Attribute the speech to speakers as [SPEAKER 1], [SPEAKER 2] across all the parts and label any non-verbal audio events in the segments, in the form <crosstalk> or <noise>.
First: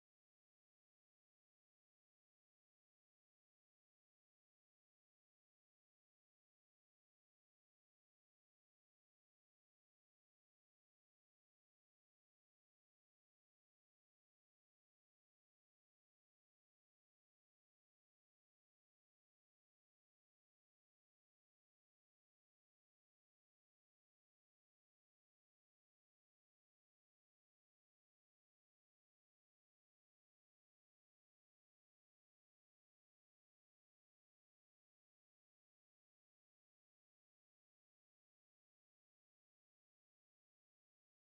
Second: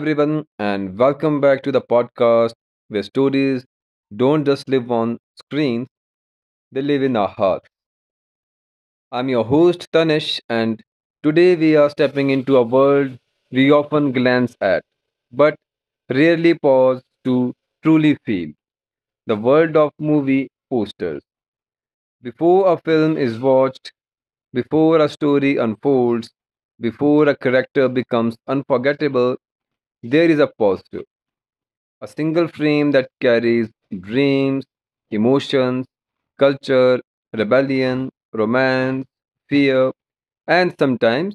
[SPEAKER 1] everyone, and welcome back to the podcast where stories don't just live on screens, they live in our hearts. I'm your host, Tanish, and today we are stepping into a world we often glance at, but rarely pause to truly feel the world of movie posters. Before a film is watched, before a story unfolds, before a character becomes unforgettable, there is a pause. A single frame that carries dreams, emotions, culture, rebellion, romance, fear, and sometimes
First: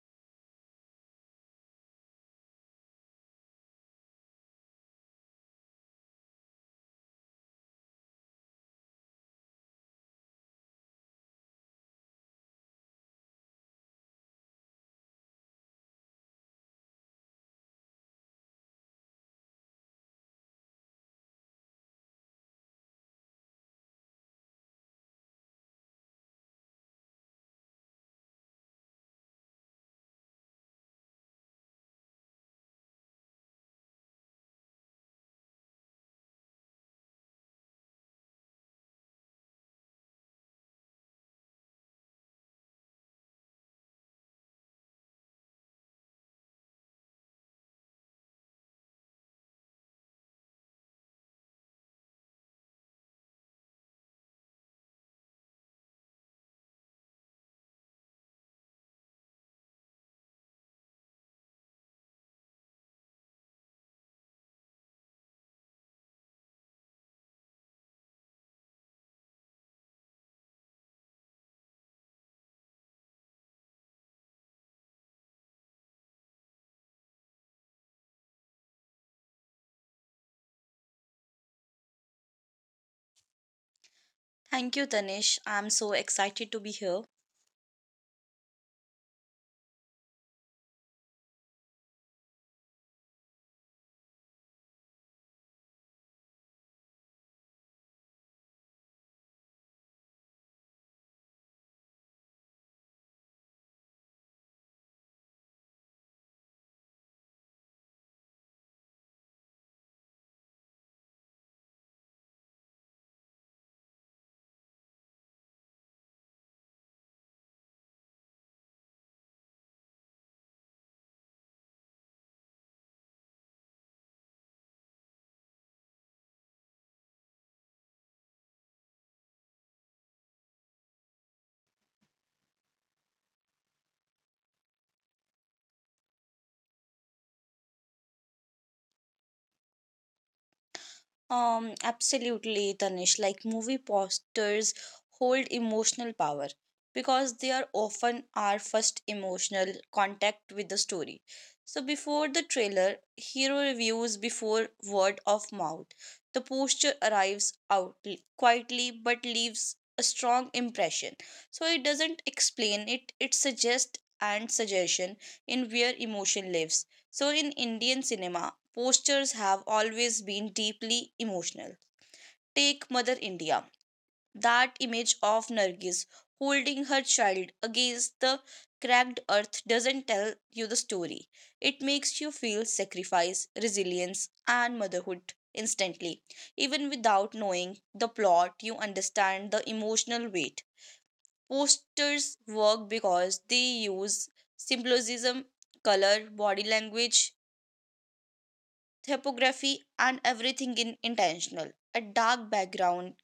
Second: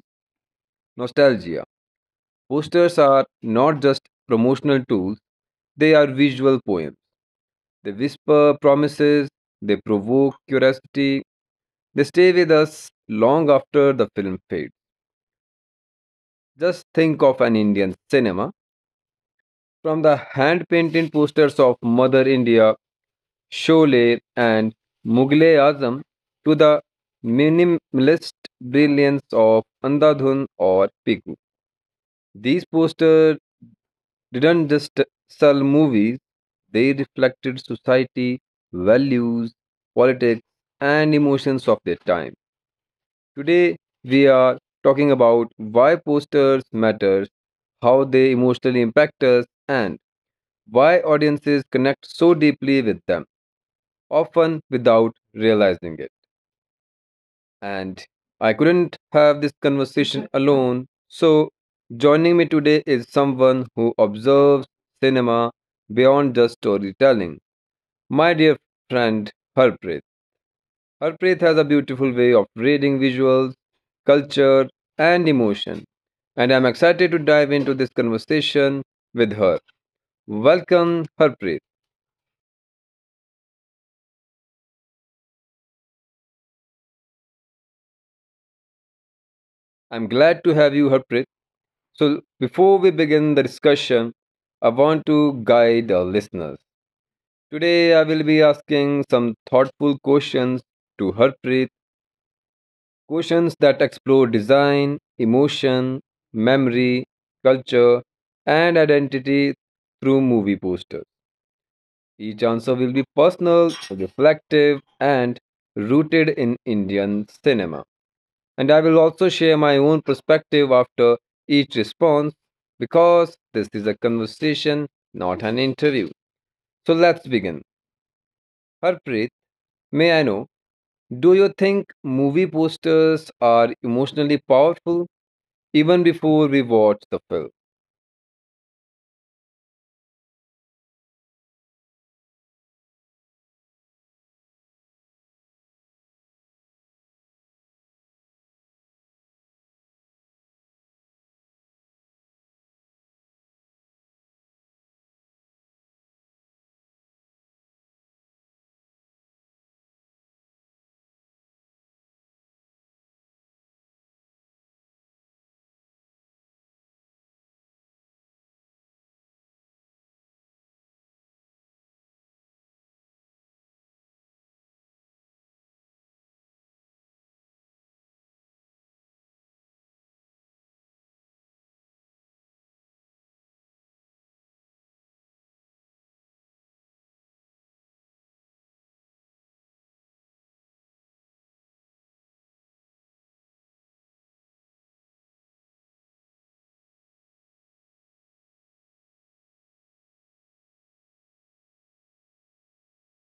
[SPEAKER 1] nostalgia. Posters are not just promotional tools, they are visual poems. They whisper promises, they provoke curiosity, they stay with us long after the film fades. Just think of an Indian cinema, from the hand painted posters of Mother India, Sholay and Mughal Azam to the minimalist brilliance of Andhadhun or Pigu. These posters didn't just sell movies, they reflected society, values, politics, and emotions of their time. Today, we are talking about why posters matter, how they emotionally impact us, and why audiences connect so deeply with them, often without realizing it. And I couldn't have this conversation alone. So, joining me today is someone who observes cinema beyond just storytelling. My dear friend Harpreet. Harpreet has a beautiful way of reading visuals, culture, and emotion, and I'm excited to dive into this conversation with her. Welcome, Harpreet.
[SPEAKER 2] Thank you, Tanish. I'm so excited to be here.
[SPEAKER 1] I'm glad to have you, Harpreet. So, before we begin the discussion, I want to guide our listeners. Today, I will be asking some thoughtful questions to Harpreet, questions that explore design, emotion, memory, culture, and identity through movie posters. Each answer will be personal, reflective, and rooted in Indian cinema. And I will also share my own perspective after each response because this is a conversation, not an interview. So let's begin. Harpreet, may I know, do you think movie posters are emotionally powerful even before we watch the film?
[SPEAKER 2] Absolutely, Tanish. Like movie posters hold emotional power because they are often our first emotional contact with the story. So before the trailer, hero reviews before word of mouth. The poster arrives out quietly but leaves a strong impression. So it doesn't explain it, it suggests and suggestion in where emotion lives. So in Indian cinema, postures have always been deeply emotional. Take Mother India. That image of Nargis holding her child against the cracked earth doesn't tell you the story. It makes you feel sacrifice, resilience, and motherhood instantly. Even without knowing the plot, you understand the emotional weight. Posters work because they use symbolism, color, body language, typography, and everything in intentional. A dark background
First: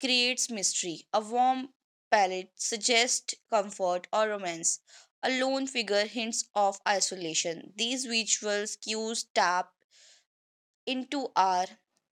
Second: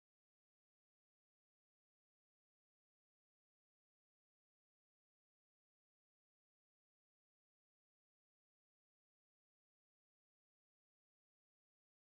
[SPEAKER 2] creates mystery. A warm palette suggests comfort or romance. A lone figure hints of isolation. These visuals cues tap into our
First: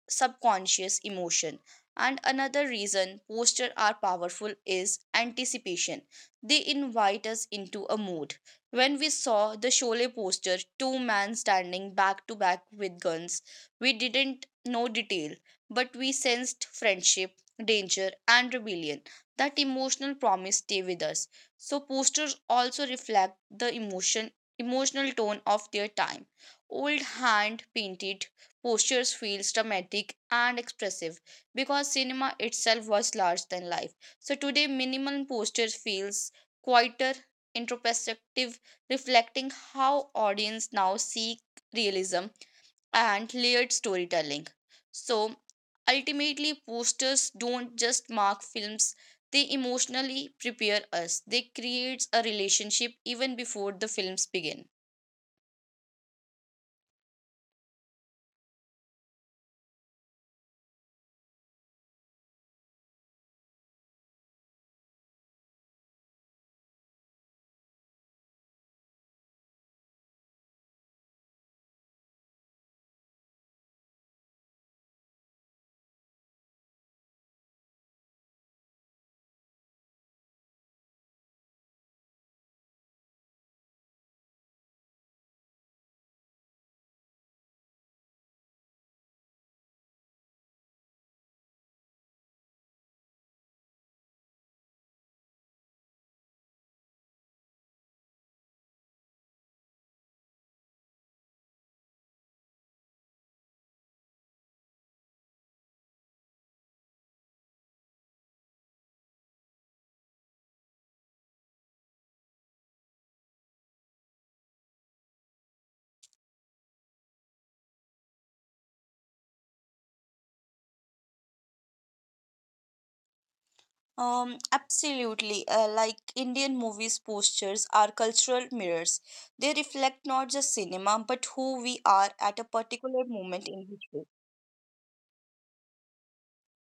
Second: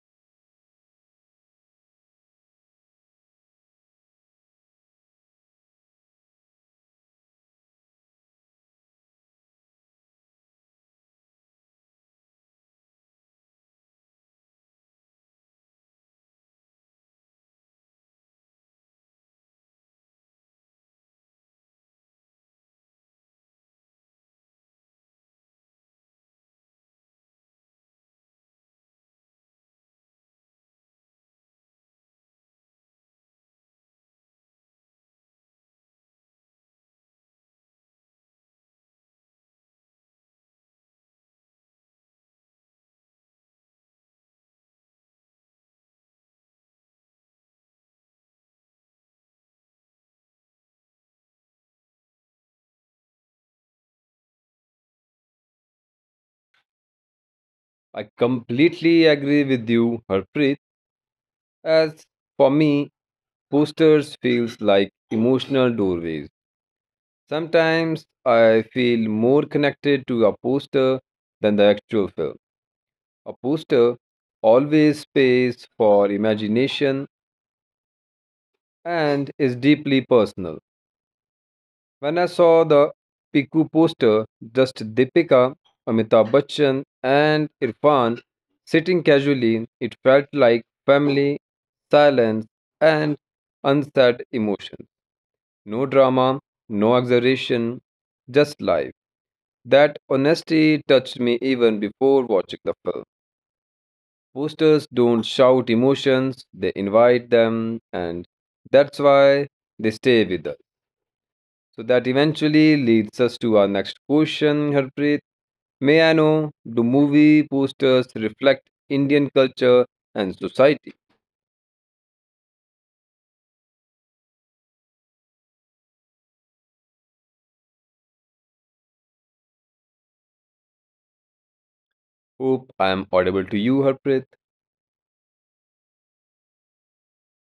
[SPEAKER 2] subconscious emotion. And another reason posters are powerful is anticipation. They invite us into a mood. When we saw the Sholay poster, two men standing back to back with guns, we didn't know detail, but we sensed friendship, danger, and rebellion. That emotional promise stay with us. So posters also reflect the emotional tone of their time. Old hand painted postures feel dramatic and expressive because cinema itself was larger than life. So today, minimal posture feels quieter, introspective, reflecting how audience now seek realism and layered storytelling. So ultimately, posters don't just mark films; they emotionally prepare us. They create a relationship even before the films begin.
[SPEAKER 1] I completely agree with you, Harpreet. As for me, posters feels like emotional doorways. Sometimes I feel more connected to a poster than the actual film. A poster always space for imagination and is deeply personal. When I saw the Piku poster, just Deepika, Amitabh Bachchan and Irfan sitting casually, it felt like family, silence and unsaid emotion. No drama, no exaggeration, just life. That honesty touched me even before watching the film. Posters don't shout emotions, they invite them, and that's why they stay with us. So that eventually leads us to our next question, Harpreet. May I know, do movie posters reflect Indian culture and society?
[SPEAKER 2] Absolutely. Like Indian movies' postures are cultural mirrors. They reflect not just cinema, but who we
[SPEAKER 1] Hope
[SPEAKER 2] are
[SPEAKER 1] I am
[SPEAKER 2] at a
[SPEAKER 1] audible to
[SPEAKER 2] particular
[SPEAKER 1] you,
[SPEAKER 2] moment
[SPEAKER 1] Harpreet.
[SPEAKER 2] in history.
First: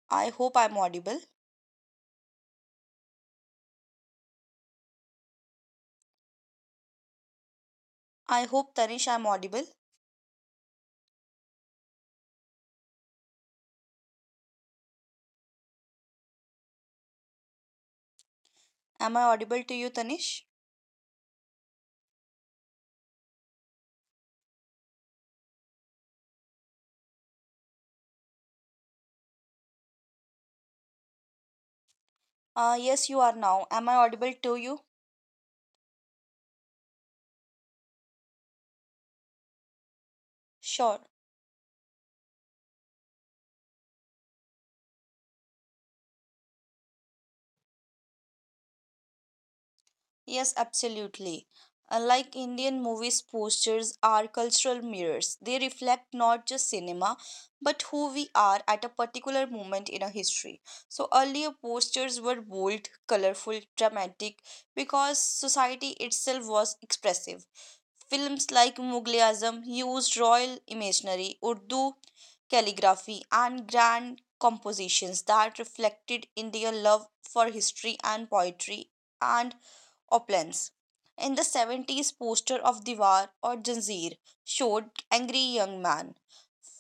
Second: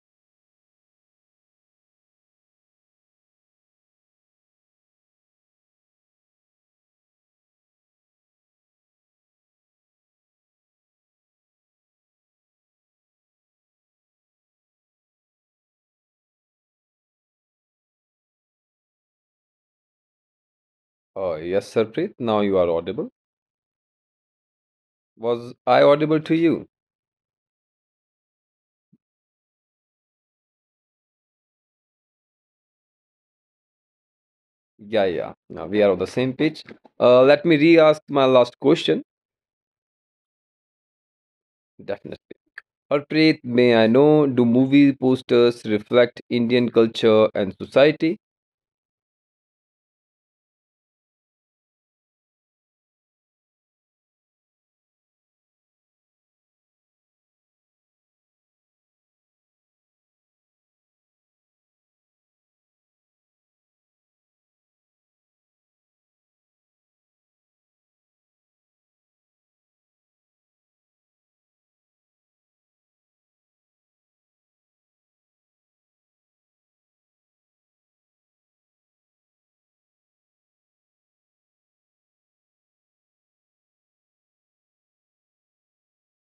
[SPEAKER 2] I hope I'm audible. I hope, Tanish, I'm audible. Am I audible to you, Tanish?
[SPEAKER 1] Yes, Harpreet, now you are audible. Was I audible to you?
[SPEAKER 2] Yes, you are now. Am I audible to you?
[SPEAKER 1] Yeah, yeah. Now we are on the same page. Let me re-ask my last question.
[SPEAKER 2] Sure.
[SPEAKER 1] Definitely. Harpreet, may I know, do movie posters reflect Indian culture and society?
[SPEAKER 2] Yes, absolutely. Unlike Indian movies, posters are cultural mirrors. They reflect not just cinema, but who we are at a particular moment in our history. So earlier posters were bold, colorful, dramatic, because society itself was expressive. Films like Mughal-e-Azam used royal imaginary, Urdu calligraphy, and grand compositions that reflected India's love for history and poetry and opulence. In the 70s, poster of Diwar or Janzeer showed angry young man,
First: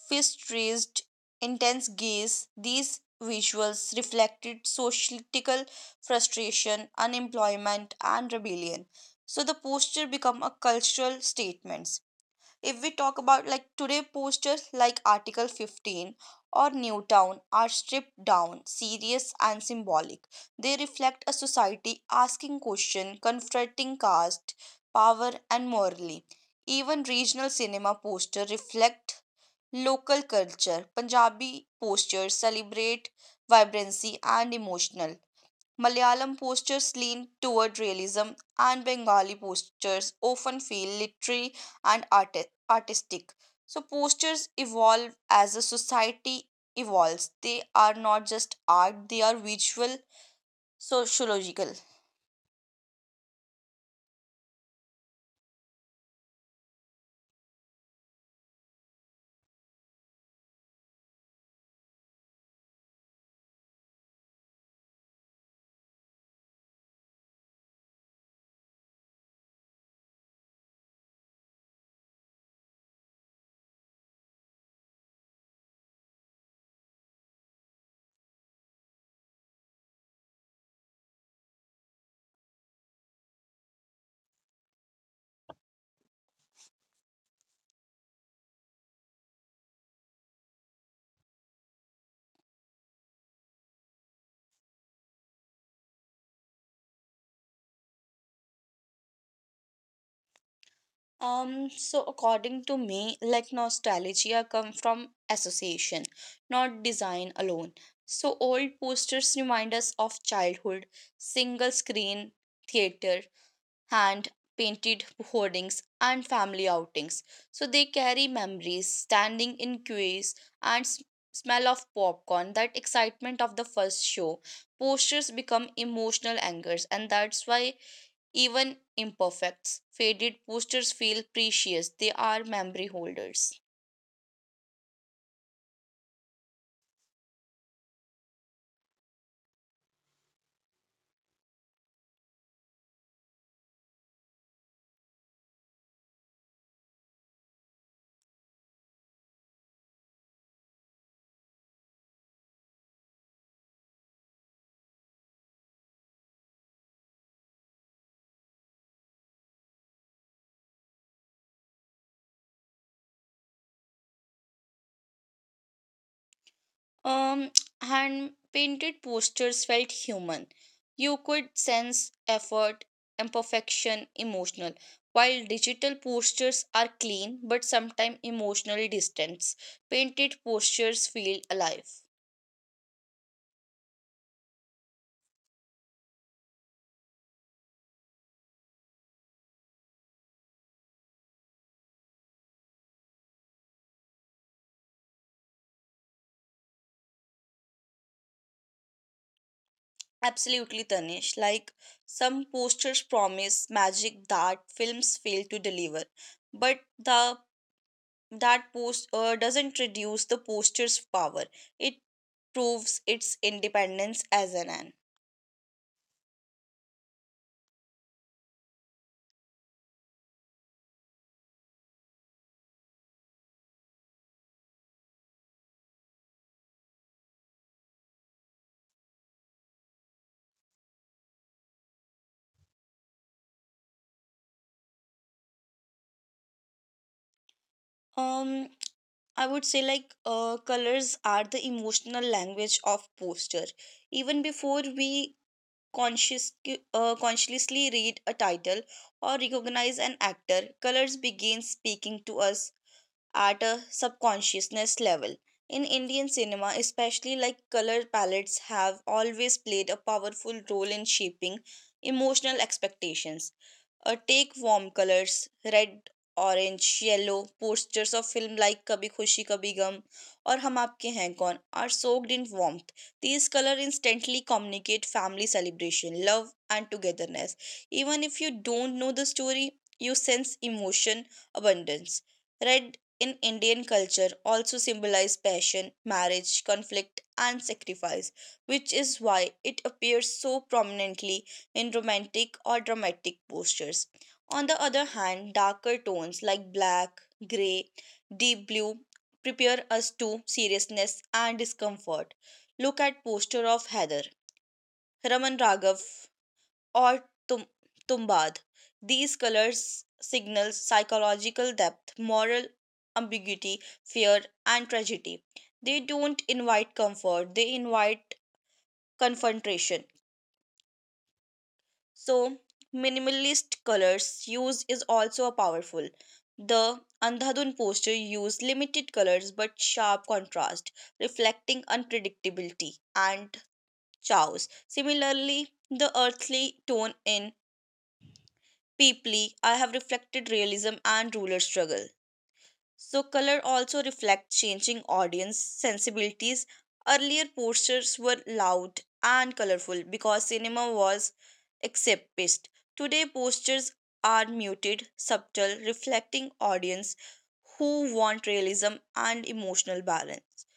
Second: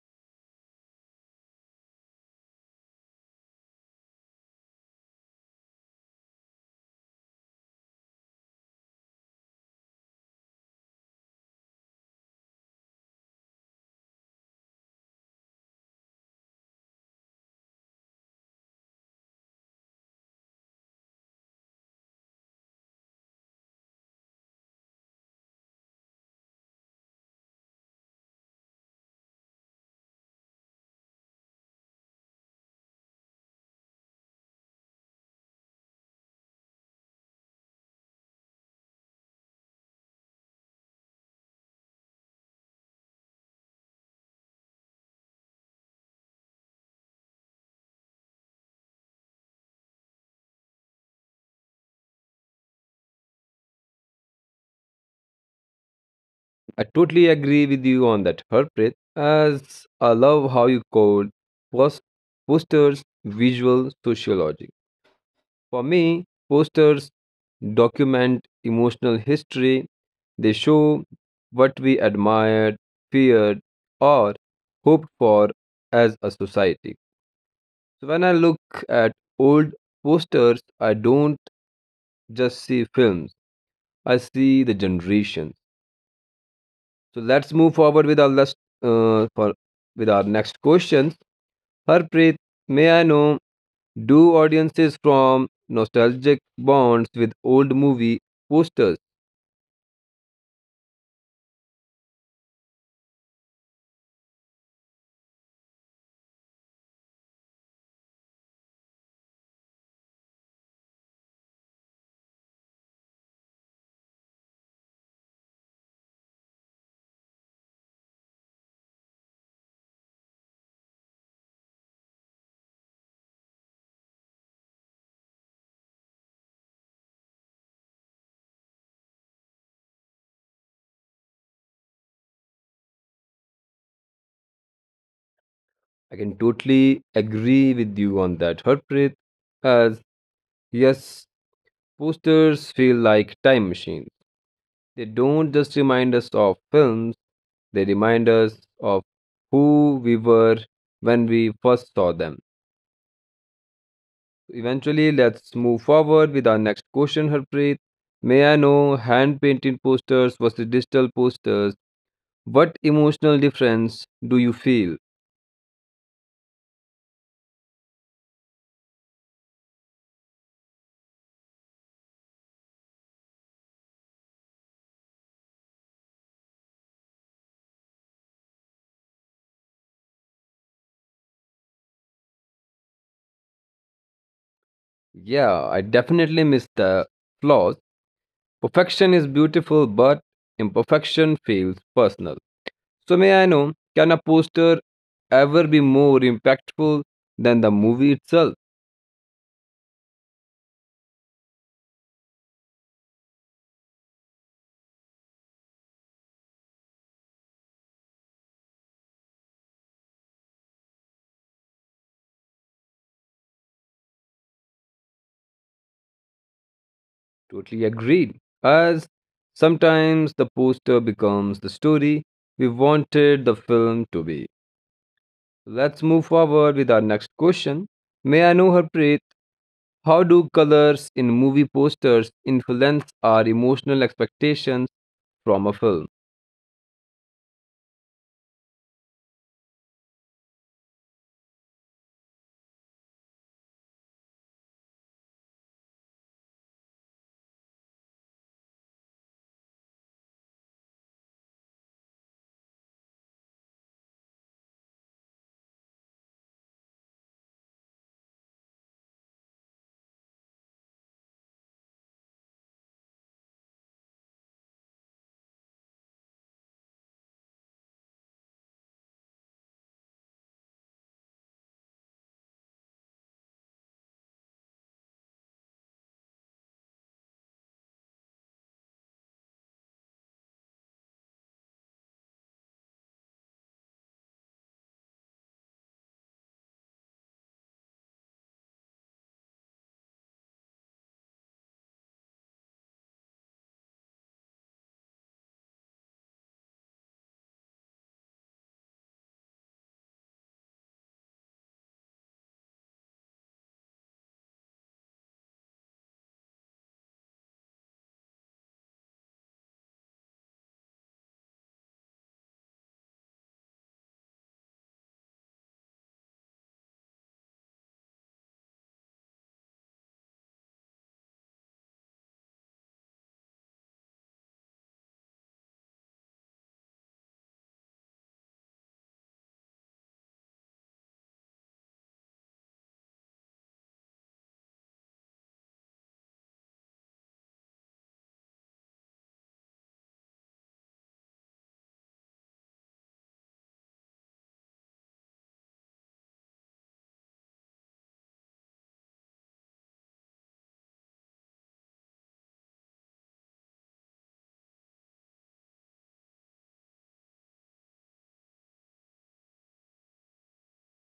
[SPEAKER 2] fist raised, intense gaze. These visuals reflected societal frustration, unemployment, and rebellion. So the poster became a cultural statement if we talk about like today posters like article 15 or newtown are stripped down serious and symbolic. They reflect a society asking question confronting caste power and morally. Even regional cinema posters reflect local culture. Punjabi posters celebrate vibrancy and emotional, Malayalam postures lean toward realism, and Bengali postures often feel literary and artistic. So, postures evolve as a society evolves. They are not just art, they are visual, sociological.
[SPEAKER 1] I totally agree with you on that, Harpreet, as I love how you called post- posters visual sociology. For me, posters document emotional history. They show what we admired, feared, or hoped for as a society. So when I look at old posters, I don't just see films. I see the generations. So let's move forward with our last, for with our next questions. Harpreet, may I know, do audiences from nostalgic bonds with old movie posters?
[SPEAKER 2] So according to me, like nostalgia come from association, not design alone. So old posters remind us of childhood, single screen theater, hand painted hoardings, and family outings. So they carry memories, standing in queues, and smell of popcorn, that excitement of the first show. Posters become emotional anchors, and that's why even imperfects, faded posters feel precious. They are memory holders.
[SPEAKER 1] I can totally agree with you on that, Harpreet. As yes, posters feel like time machines. They don't just remind us of films, they remind us of who we were when we first saw them. Eventually, let's move forward with our next question, Harpreet. May I know, hand painted posters versus digital posters? What emotional difference do you feel?
[SPEAKER 2] Um, <tsk> hand painted posters felt human. You could sense effort, imperfection, emotional. While digital posters are clean but sometimes emotionally distant. Painted posters feel alive.
[SPEAKER 1] Yeah, I definitely miss the flaws. Perfection is beautiful, but imperfection feels personal. So, may I know, can a poster ever be more impactful than the movie itself?
[SPEAKER 2] Absolutely, Tanish. Like some posters promise magic that films fail to deliver, but the that post doesn't reduce the poster's power. It proves its independence as an an.
[SPEAKER 1] Totally agreed. As sometimes the poster becomes the story we wanted the film to be. Let's move forward with our next question. May I know, Harpreet, how do colors in movie posters influence our emotional expectations from a film?
[SPEAKER 2] Um, I would say like colors are the emotional language of poster. Even before we conscious consciously read a title or recognize an actor, colors begin speaking to us at a subconsciousness level. In Indian cinema, especially like color palettes have always played a powerful role in shaping emotional expectations. Take warm colors, red, orange, yellow, posters of film like Kabhi Khushi Kabhi Gum or Hum Aapke Hain Kaun are soaked in warmth. These colors instantly communicate family celebration, love, and togetherness. Even if you don't know the story, you sense emotion abundance. Red in Indian culture also symbolize passion, marriage, conflict, and sacrifice, which is why it appears so prominently in romantic or dramatic postures. On the other hand, darker tones like black, gray, deep blue prepare us to seriousness and discomfort. Look at posture of Heather. Raman Raghav or tum- tumbad. These colors signal psychological depth, moral ambiguity, fear, and tragedy. They don't invite comfort, they invite confrontation. So, minimalist colors use is also a powerful. The Andhadhun poster used limited colors but sharp contrast, reflecting unpredictability and chaos. Similarly, the earthly tone in Deeply, I have reflected realism and ruler struggle. So, color also reflects changing audience sensibilities. Earlier posters were loud and colorful because cinema was escapist. Today, posters are muted, subtle, reflecting audience who want realism and emotional balance.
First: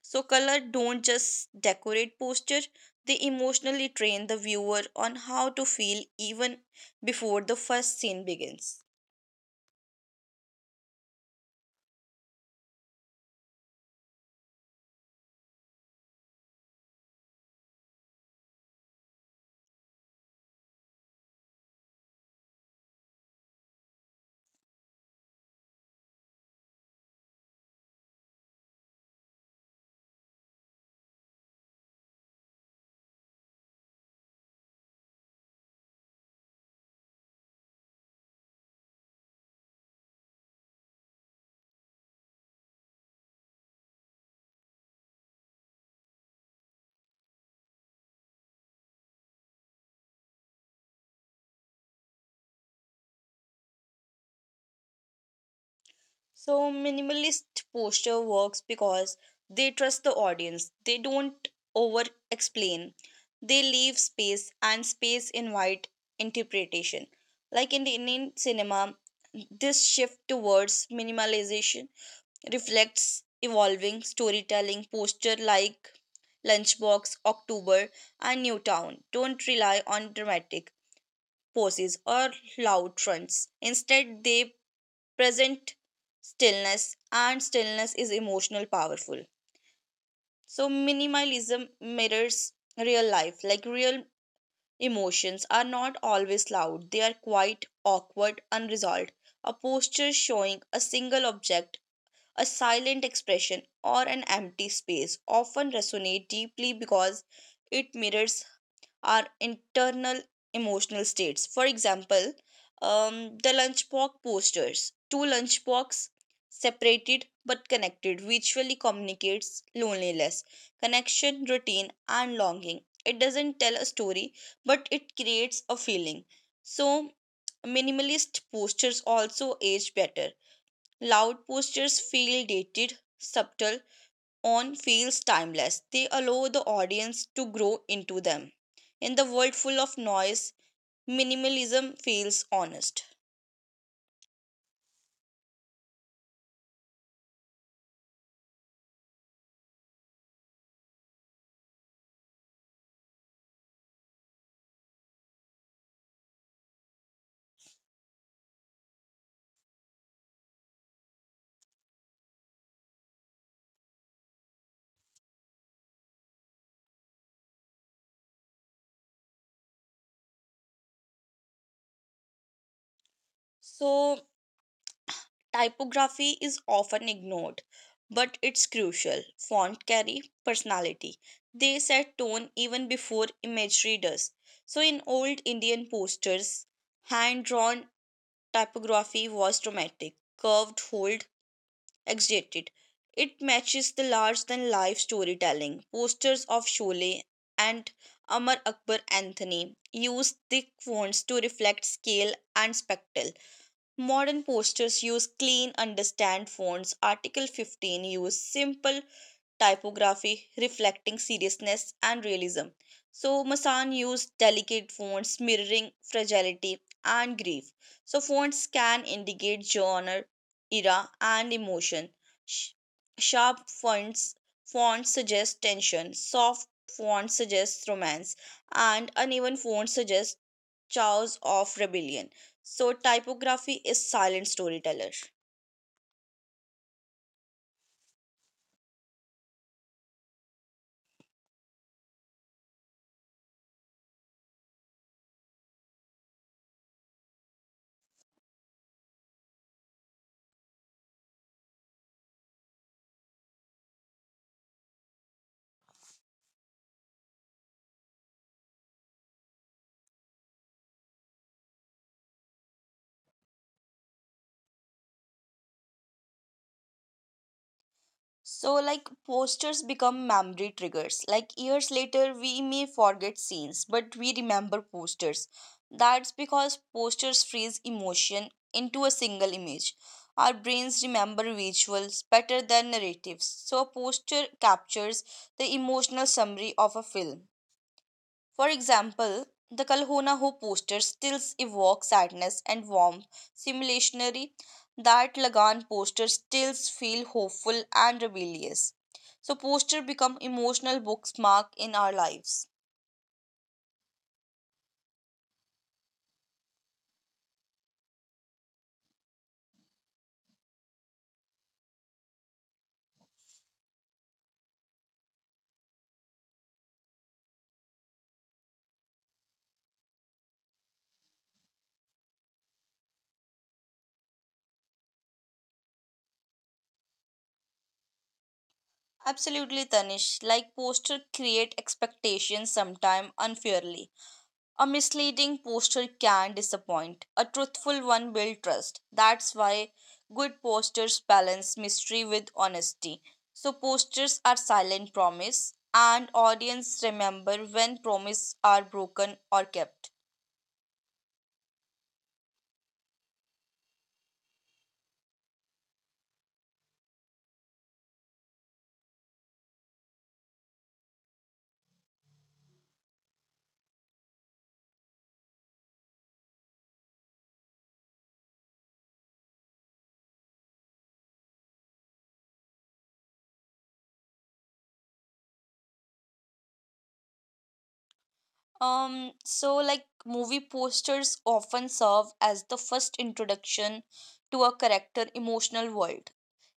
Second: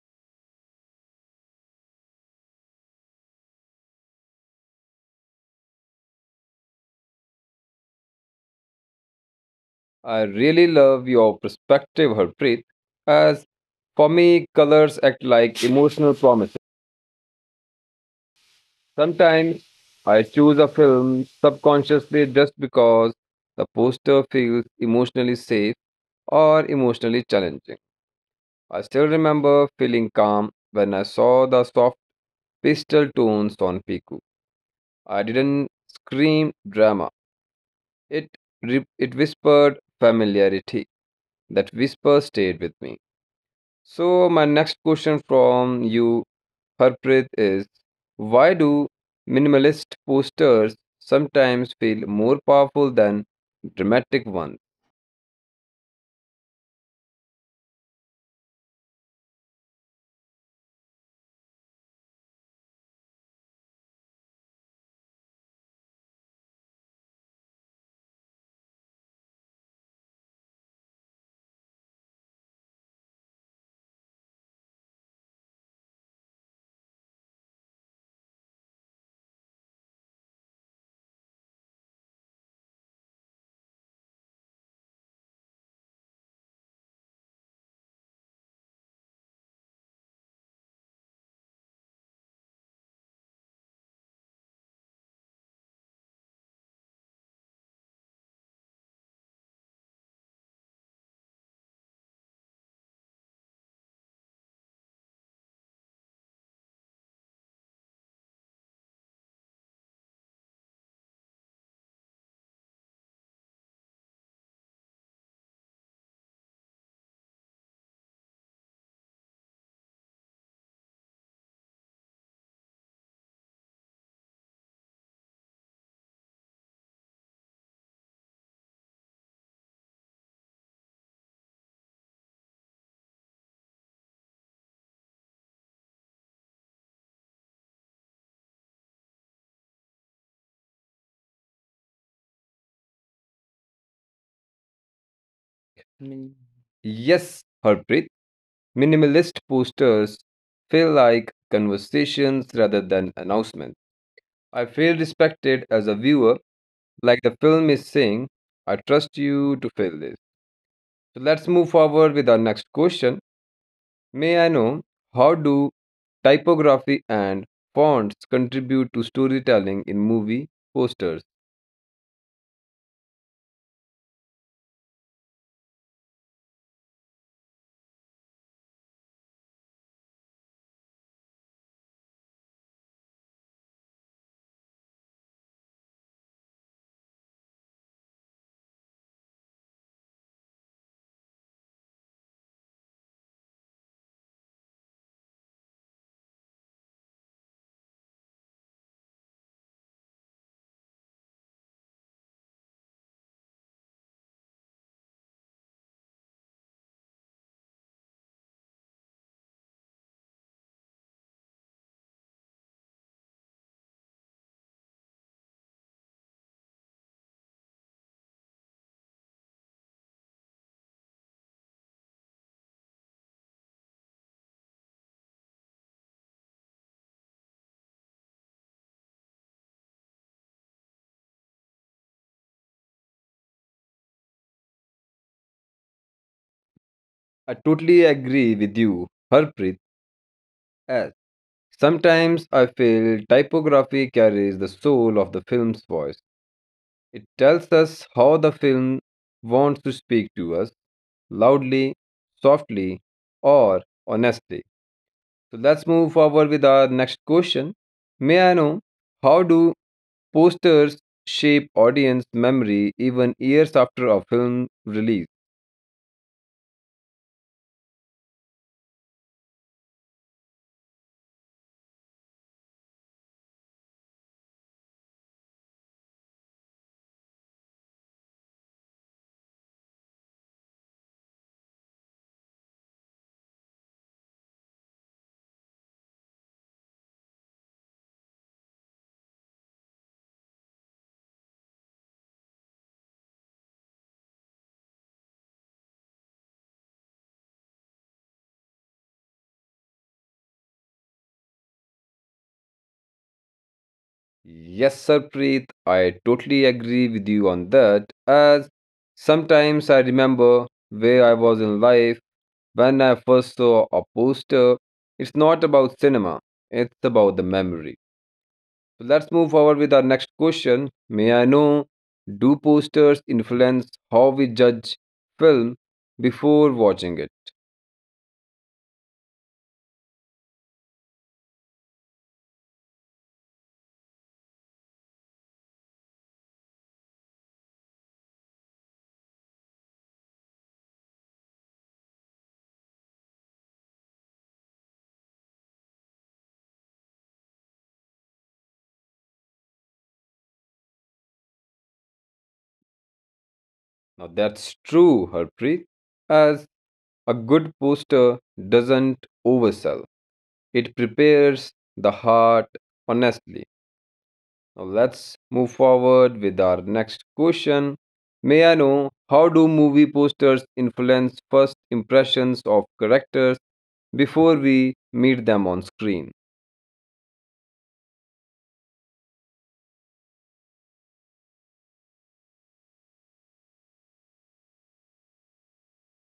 [SPEAKER 2] So, color don't just decorate posters, they emotionally train the viewer on how to feel even before the first scene begins.
[SPEAKER 1] I really love your perspective, Harpreet. As for me, colors act like emotional promises. Sometimes I choose a film subconsciously just because the poster feels emotionally safe or emotionally challenging. I still remember feeling calm when I saw the soft pastel tones on Piku. I didn't scream drama. It it whispered familiarity. That whisper stayed with me. So my next question from you her is, why do minimalist posters sometimes feel more powerful than dramatic ones?
[SPEAKER 2] So, minimalist poster works because they trust the audience, they don't over explain, they leave space and space invite interpretation. Like in the Indian cinema, this shift towards minimalization reflects evolving storytelling posture like lunchbox october and newtown don't rely on dramatic poses or loud fronts. Instead they present stillness and stillness is emotional powerful. So minimalism mirrors real life. Like real emotions are not always loud, they are quite awkward unresolved. A posture showing a single object, a silent expression, or an empty space often resonate deeply because it mirrors our internal emotional states. For example, the lunchbox posters. Two lunchbox separated but connected visually communicates loneliness, connection, routine, and longing. It doesn't tell a story, but it creates a feeling. So, minimalist posters also age better. Loud posters feel dated, subtle on feels timeless. They allow the audience to grow into them. In the world full of noise, minimalism feels honest.
[SPEAKER 1] Yes, Harpreet, minimalist posters feel like conversations rather than announcements. I feel respected as a viewer, like the film is saying, I trust you to fill this. So let's move forward with our next question. May I know, how do typography and fonts contribute to storytelling in movie posters?
[SPEAKER 2] So, typography is often ignored, but it's crucial. Font carry personality. They set tone even before imagery does. So, in old Indian posters, hand drawn typography was dramatic. Curved hold exaggerated. It matches the large than life storytelling. Posters of Sholay and Amar Akbar Anthony use thick fonts to reflect scale and spectacle. Modern posters use clean, understand fonts. Article 15 use simple typography reflecting seriousness and realism. So Masan used delicate fonts mirroring fragility and grief. So fonts can indicate genre, era, and emotion. Sh- sharp fonts suggest tension, soft fonts suggest romance, and uneven fonts suggest chaos of rebellion. So typography is silent storyteller.
[SPEAKER 1] I totally agree with you, Harpreet. As sometimes I feel typography carries the soul of the film's voice. It tells us how the film wants to speak to us, loudly, softly, or honestly. So let's move forward with our next question. May I know, how do posters shape audience memory even years after a film release?
[SPEAKER 2] So, like posters become memory triggers. Like years later, we may forget scenes, but we remember posters. That's because posters freeze emotion into a single image. Our brains remember visuals better than narratives. So, a poster captures the emotional summary of a film. For example, the Kalhona Ho poster still evokes sadness and warmth. Simulationally, that Lagan poster still feel hopeful and rebellious. So poster become emotional bookmark in our lives.
[SPEAKER 1] Yes, Sarpreet, I totally agree with you on that. As sometimes I remember where I was in life when I first saw a poster. It's not about cinema, it's about the memory. So let's move forward with our next question. May I know, do posters influence how we judge film before watching it?
[SPEAKER 2] Absolutely, Tanish. Like poster create expectations sometime unfairly. A misleading poster can disappoint. A truthful one will trust. That's why good posters balance mystery with honesty. So posters are silent promise and audience remember when promises are broken or kept.
[SPEAKER 1] Now that's true, Harpreet, as a good poster doesn't oversell. It prepares the heart honestly. Now let's move forward with our next question. May I know, how do movie posters influence first impressions of characters before we meet them on screen?
[SPEAKER 2] So like movie posters often serve as the first introduction to a character emotional world,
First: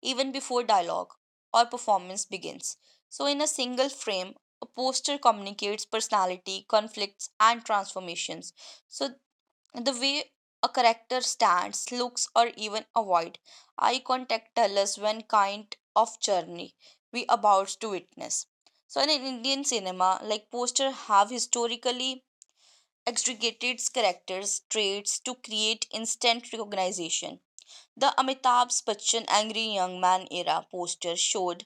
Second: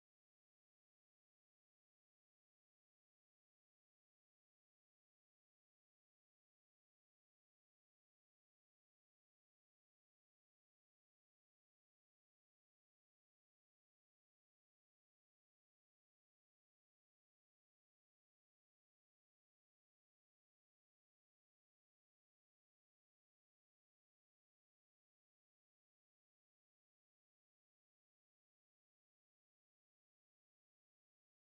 [SPEAKER 2] even before dialogue or performance begins. So in a single frame, a poster communicates personality, conflicts, and transformations. So the way a character stands, looks, or even avoid eye contact tell us when kind of journey we about to witness. So in Indian cinema, like poster have historically extricated characters' traits to create instant recognition. The Amitabh Bachchan Angry Young Man era poster showed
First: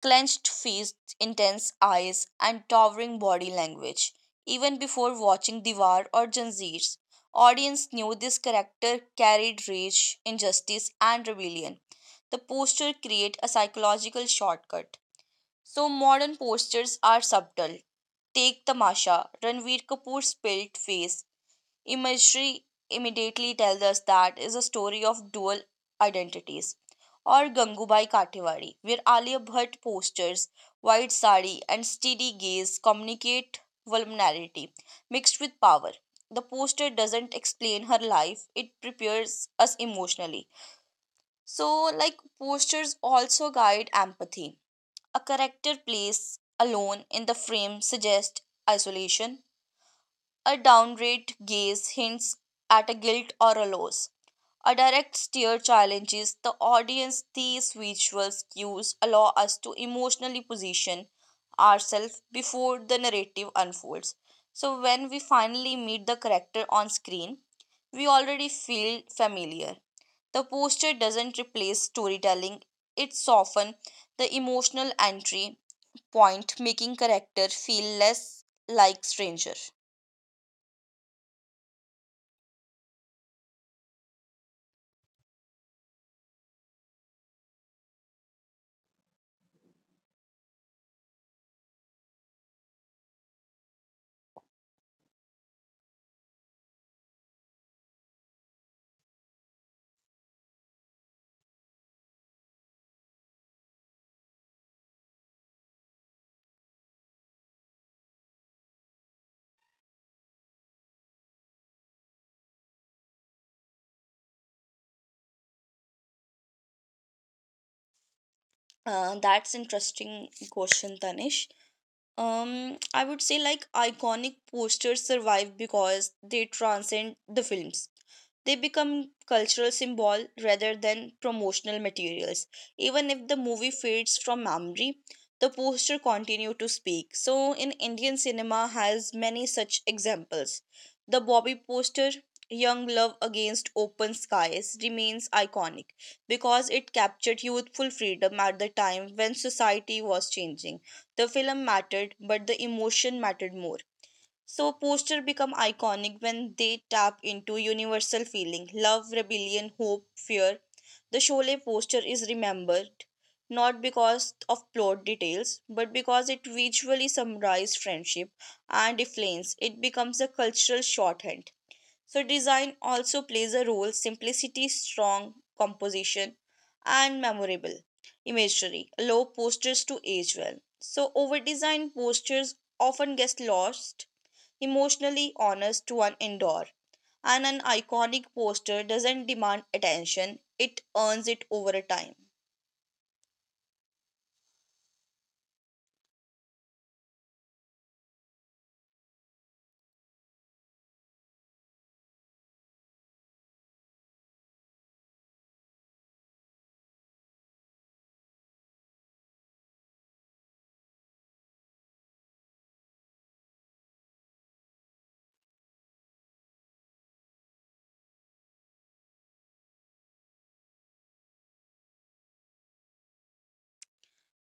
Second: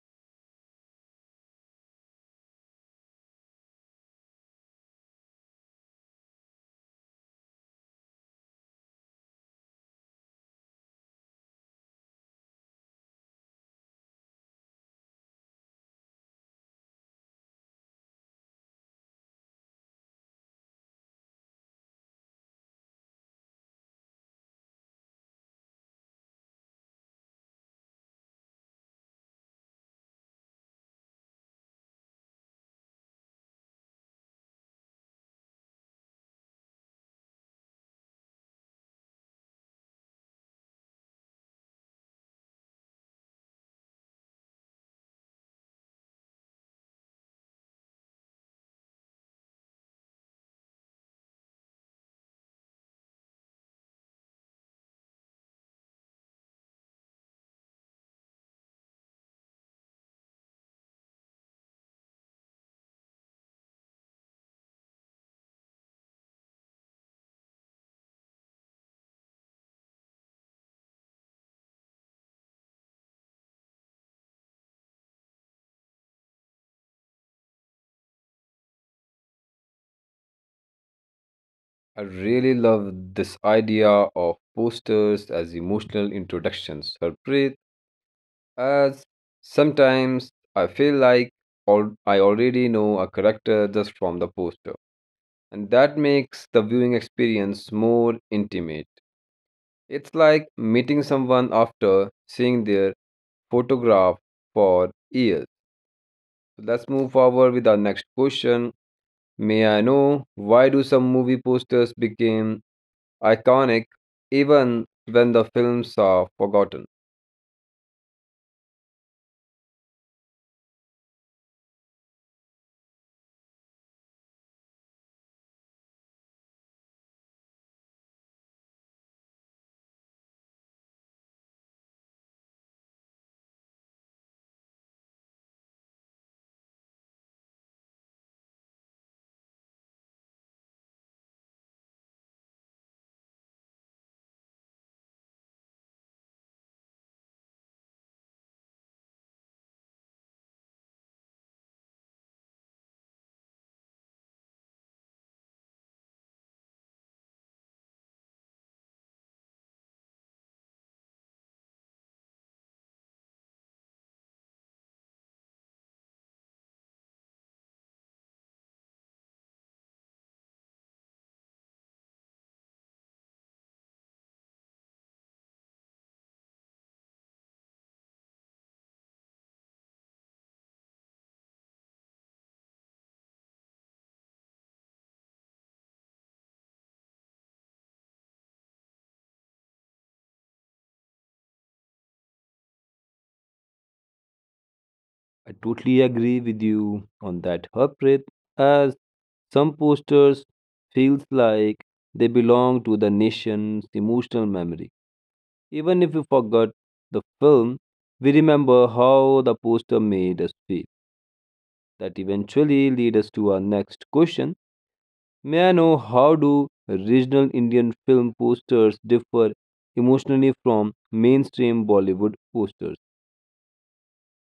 [SPEAKER 2] clenched fists, intense eyes, and towering body language. Even before watching Diwar or Janjeers, audience knew this character carried rage, injustice, and rebellion. The poster create a psychological shortcut. So modern posters are subtle. Take Tamasha, Ranveer Kapoor's spilt face, imagery immediately tells us that is a story of dual identities. Or Gangubai Kathiawadi, where Alia Bhatt postures, white sari, and steady gaze communicate vulnerability mixed with power. The poster doesn't explain her life, it prepares us emotionally. So, like, posters also guide empathy. A character placed alone in the frame suggests isolation, a downrate gaze hints at a guilt or a loss. A direct stare challenges the audience. These visual cues allow us to emotionally position ourselves before the narrative unfolds. So, when we finally meet the character on screen, we already feel familiar. The poster doesn't replace storytelling, it softens the emotional entry point, making character feel less like stranger.
[SPEAKER 1] I really love this idea of posters as emotional introductions, Harpreet. As sometimes I feel like I already know a character just from the poster, and that makes the viewing experience more intimate. It's like meeting someone after seeing their photograph for years. Let's move forward with our next question. May I know, why do some movie posters became iconic even when the films are forgotten?
[SPEAKER 2] That's interesting question, Tanish. I would say like iconic posters survive because they transcend the films. They become cultural symbol rather than promotional materials. Even if the movie fades from memory, the poster continue to speak. So in Indian cinema has many such examples. The Bobby poster Young Love Against Open Skies remains iconic because it captured youthful freedom at the time when society was changing. The film mattered, but the emotion mattered more. So poster become iconic when they tap into universal feeling love, rebellion, hope, fear. The Sholay poster is remembered not because of plot details but because it visually summarizes friendship and influence. It becomes a cultural shorthand. So design also plays a role simplicity, strong composition, and memorable imagery allow posters to age well. So overdesigned posters often get lost, emotionally honest to one endure. And an iconic poster doesn't demand attention, it earns it over a time.
[SPEAKER 1] I totally agree with you on that, Harpreet, as some posters feels like they belong to the nation's emotional memory. Even if we forgot the film, we remember how the poster made us feel. That eventually leads us to our next question. May I know, how do regional Indian film posters differ emotionally from mainstream Bollywood posters?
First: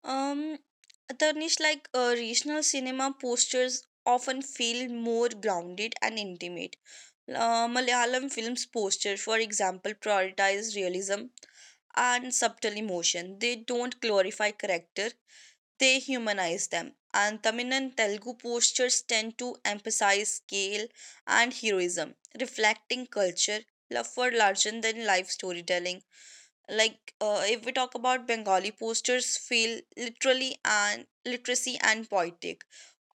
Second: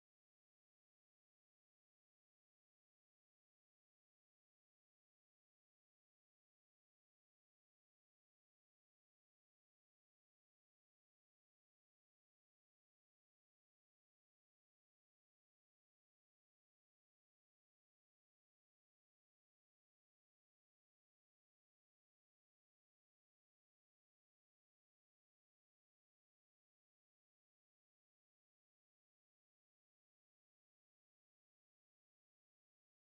[SPEAKER 2] Um, Tarnish, like regional cinema posters often feel more grounded and intimate. Malayalam film's posters, for example, prioritize realism and subtle emotion. They don't glorify character, they humanize them. And Tamil and Telugu postures tend to emphasize scale and heroism, reflecting culture, love for larger than life storytelling. Like if we talk about bengali posters feel literally and literacy and poetic,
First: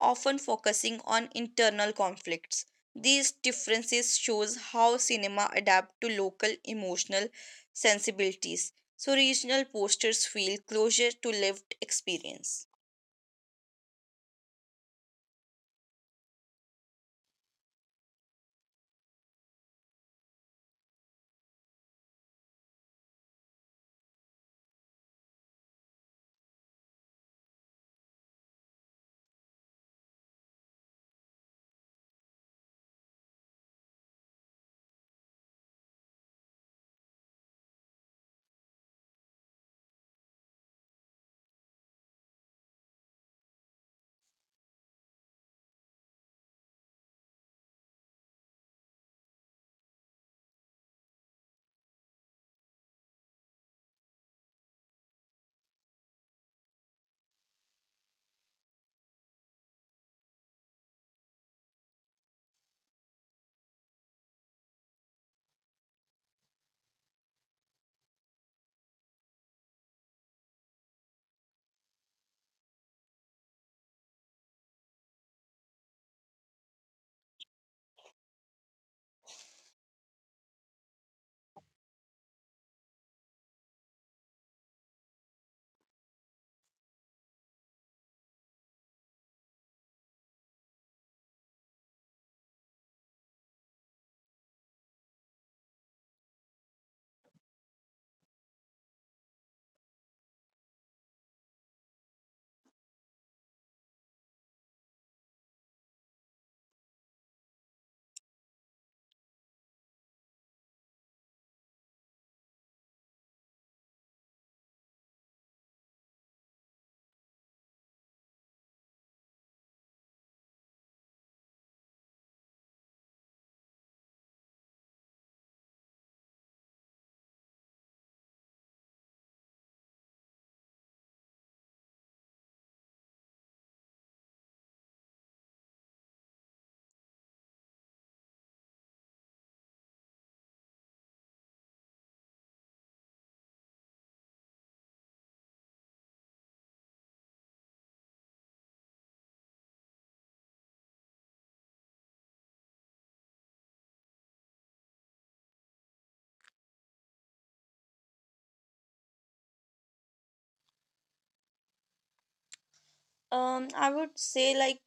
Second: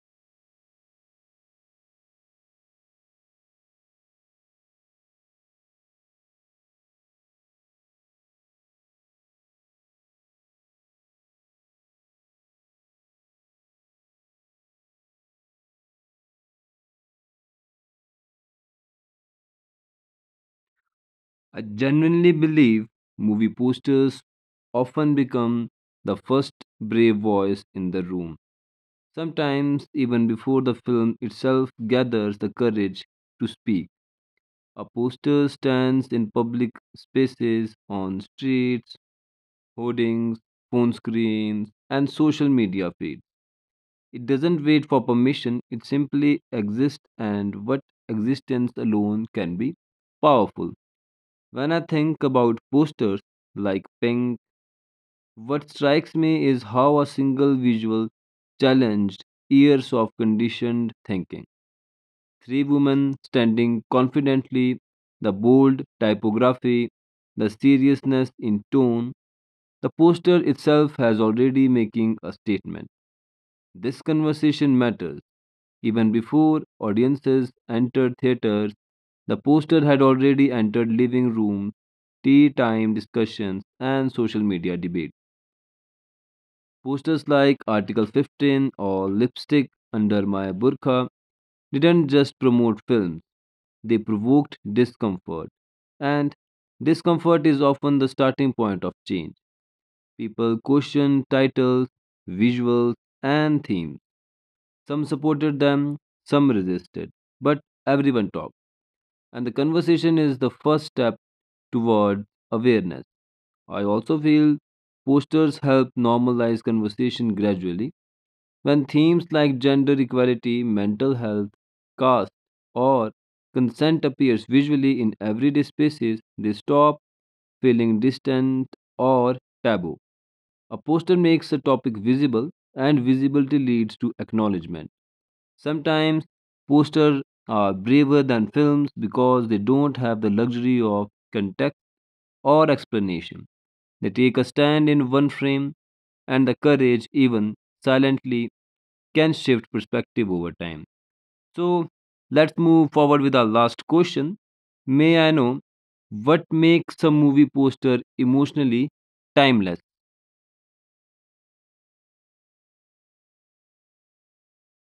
[SPEAKER 2] often focusing on internal conflicts. These differences shows how cinema adapt to local emotional sensibilities. So regional posters feel closer to lived experience.
[SPEAKER 1] I genuinely believe movie posters often become the first brave voice in the room. Sometimes, even before the film itself gathers the courage to speak. A poster stands in public spaces, on streets, hoardings, phone screens, and social media feeds. It doesn't wait for permission, it simply exists, and what existence alone can be powerful. When I think about posters like Pink, what strikes me is how a single visual challenged years of conditioned thinking. Three women standing confidently, the bold typography, the seriousness in tone, the poster itself has already making a statement. This conversation matters. Even before audiences entered theaters, the poster had already entered living rooms, tea time discussions, and social media debates. Posters like Article 15 or Lipstick Under My Burqa didn't just promote films, they provoked discomfort. And discomfort is often the starting point of change. People questioned titles, visuals, and themes. Some supported them, some resisted, but everyone talked. And the conversation is the first step toward awareness. I also feel posters help normalize conversation gradually. When themes like gender equality, mental health, caste, or consent appears visually in everyday spaces, they stop feeling distant or taboo. A poster makes a topic visible, and visibility leads to acknowledgement. Sometimes posters are braver than films because they don't have the luxury of context or explanation. They take a stand in one frame, and the courage, even silently, can shift perspective over time. So let's move forward with our last question. May I know, what makes a movie poster emotionally timeless?
[SPEAKER 2] I would say like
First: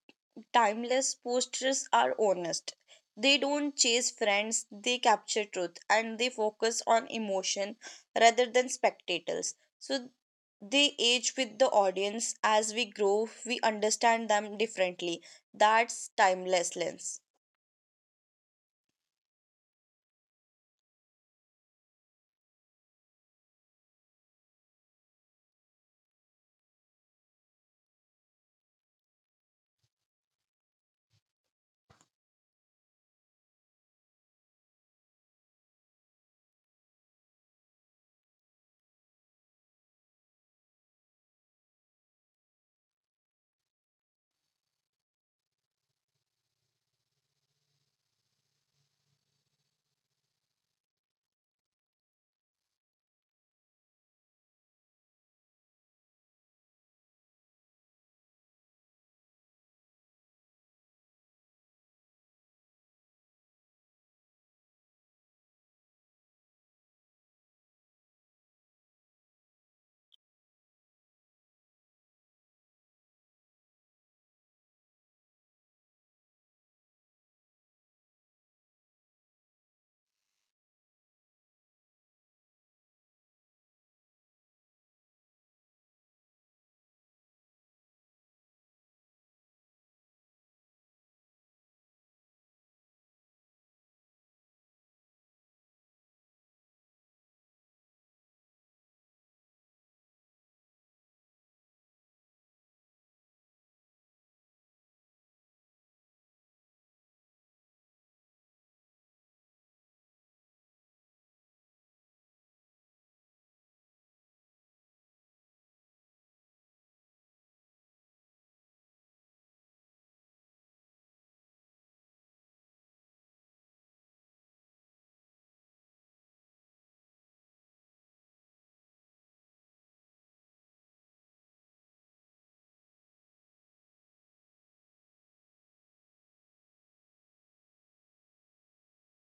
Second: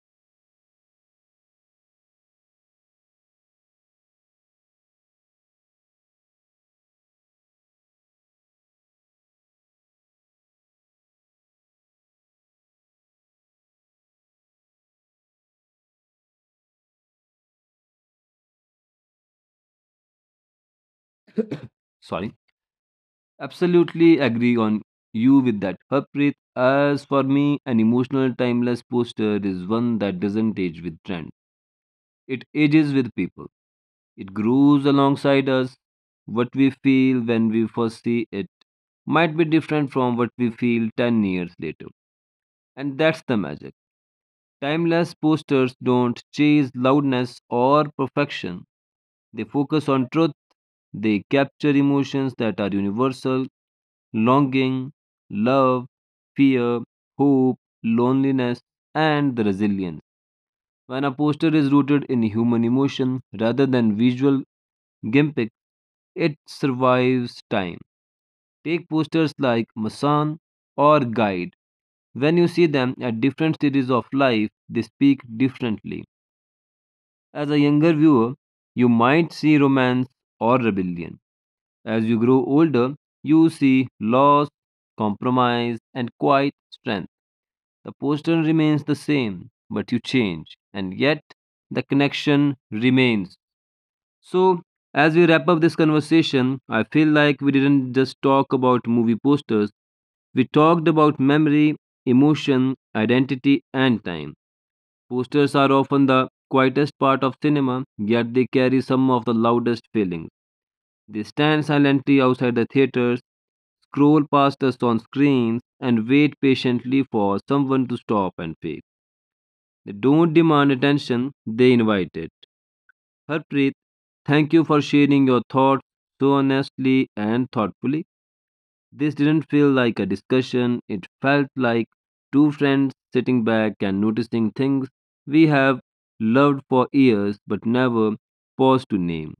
[SPEAKER 2] timeless posters are honest. They don't chase friends, they capture truth and they focus on emotion rather than spectators. So they age with the audience. As we grow, we understand them differently. That's timeless lens.
[SPEAKER 1] Sorry. Absolutely agree on you with that, Harpreet. As for me, an emotional timeless poster is one that doesn't age with trend. It ages with people. It grows alongside us. What we feel when we first see it might be different from what we feel 10 years later. And that's the magic. Timeless posters don't chase loudness or perfection. They focus on truth, they capture emotions that are universal, longing, love, fear, hope, loneliness, and the resilience. When a poster is rooted in human emotion rather than visual Gimpick, it survives time. Take posters like Masan or Guide. When you see them at different stages of life, they speak differently. As a younger viewer, you might see romance or rebellion. As you grow older, you see loss, compromise, and quiet strength. The poster remains the same, but you change, and yet the connection remains. So, as we wrap up this conversation, I feel like we didn't just talk about movie posters, we talked about memory, emotion, identity, and time. Posters are often the quietest part of cinema, yet they carry some of the loudest feelings. They stand silently outside the theaters, scroll past us on screens, and wait patiently for someone to stop and pick. They don't demand attention, they invite it. Harpreet, thank you for sharing your thoughts so honestly and thoughtfully. This didn't feel like a discussion, it felt like two friends sitting back and noticing things we have loved for years but never paused to name.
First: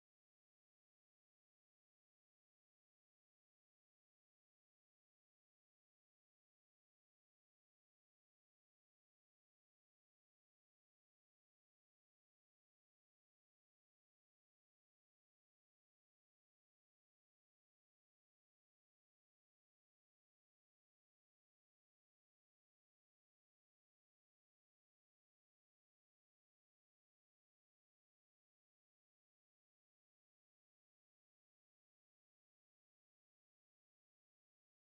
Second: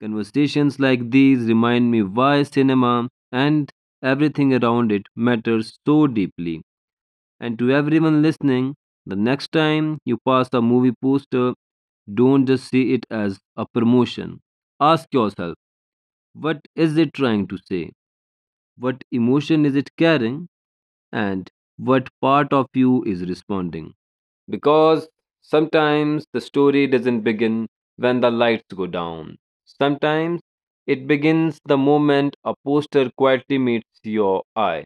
[SPEAKER 1] Conversations like these remind me why cinema and everything around it matters so deeply. And to everyone listening, the next time you pass a movie poster, don't just see it as a promotion. Ask yourself, what is it trying to say? What emotion is it carrying? And what part of you is responding? Because sometimes the story doesn't begin when the lights go down. Sometimes it begins the moment a poster quietly meets your eye.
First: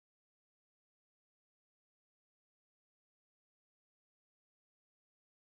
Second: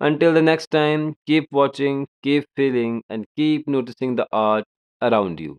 [SPEAKER 1] Until the next time, keep watching, keep feeling, and keep noticing the art around you.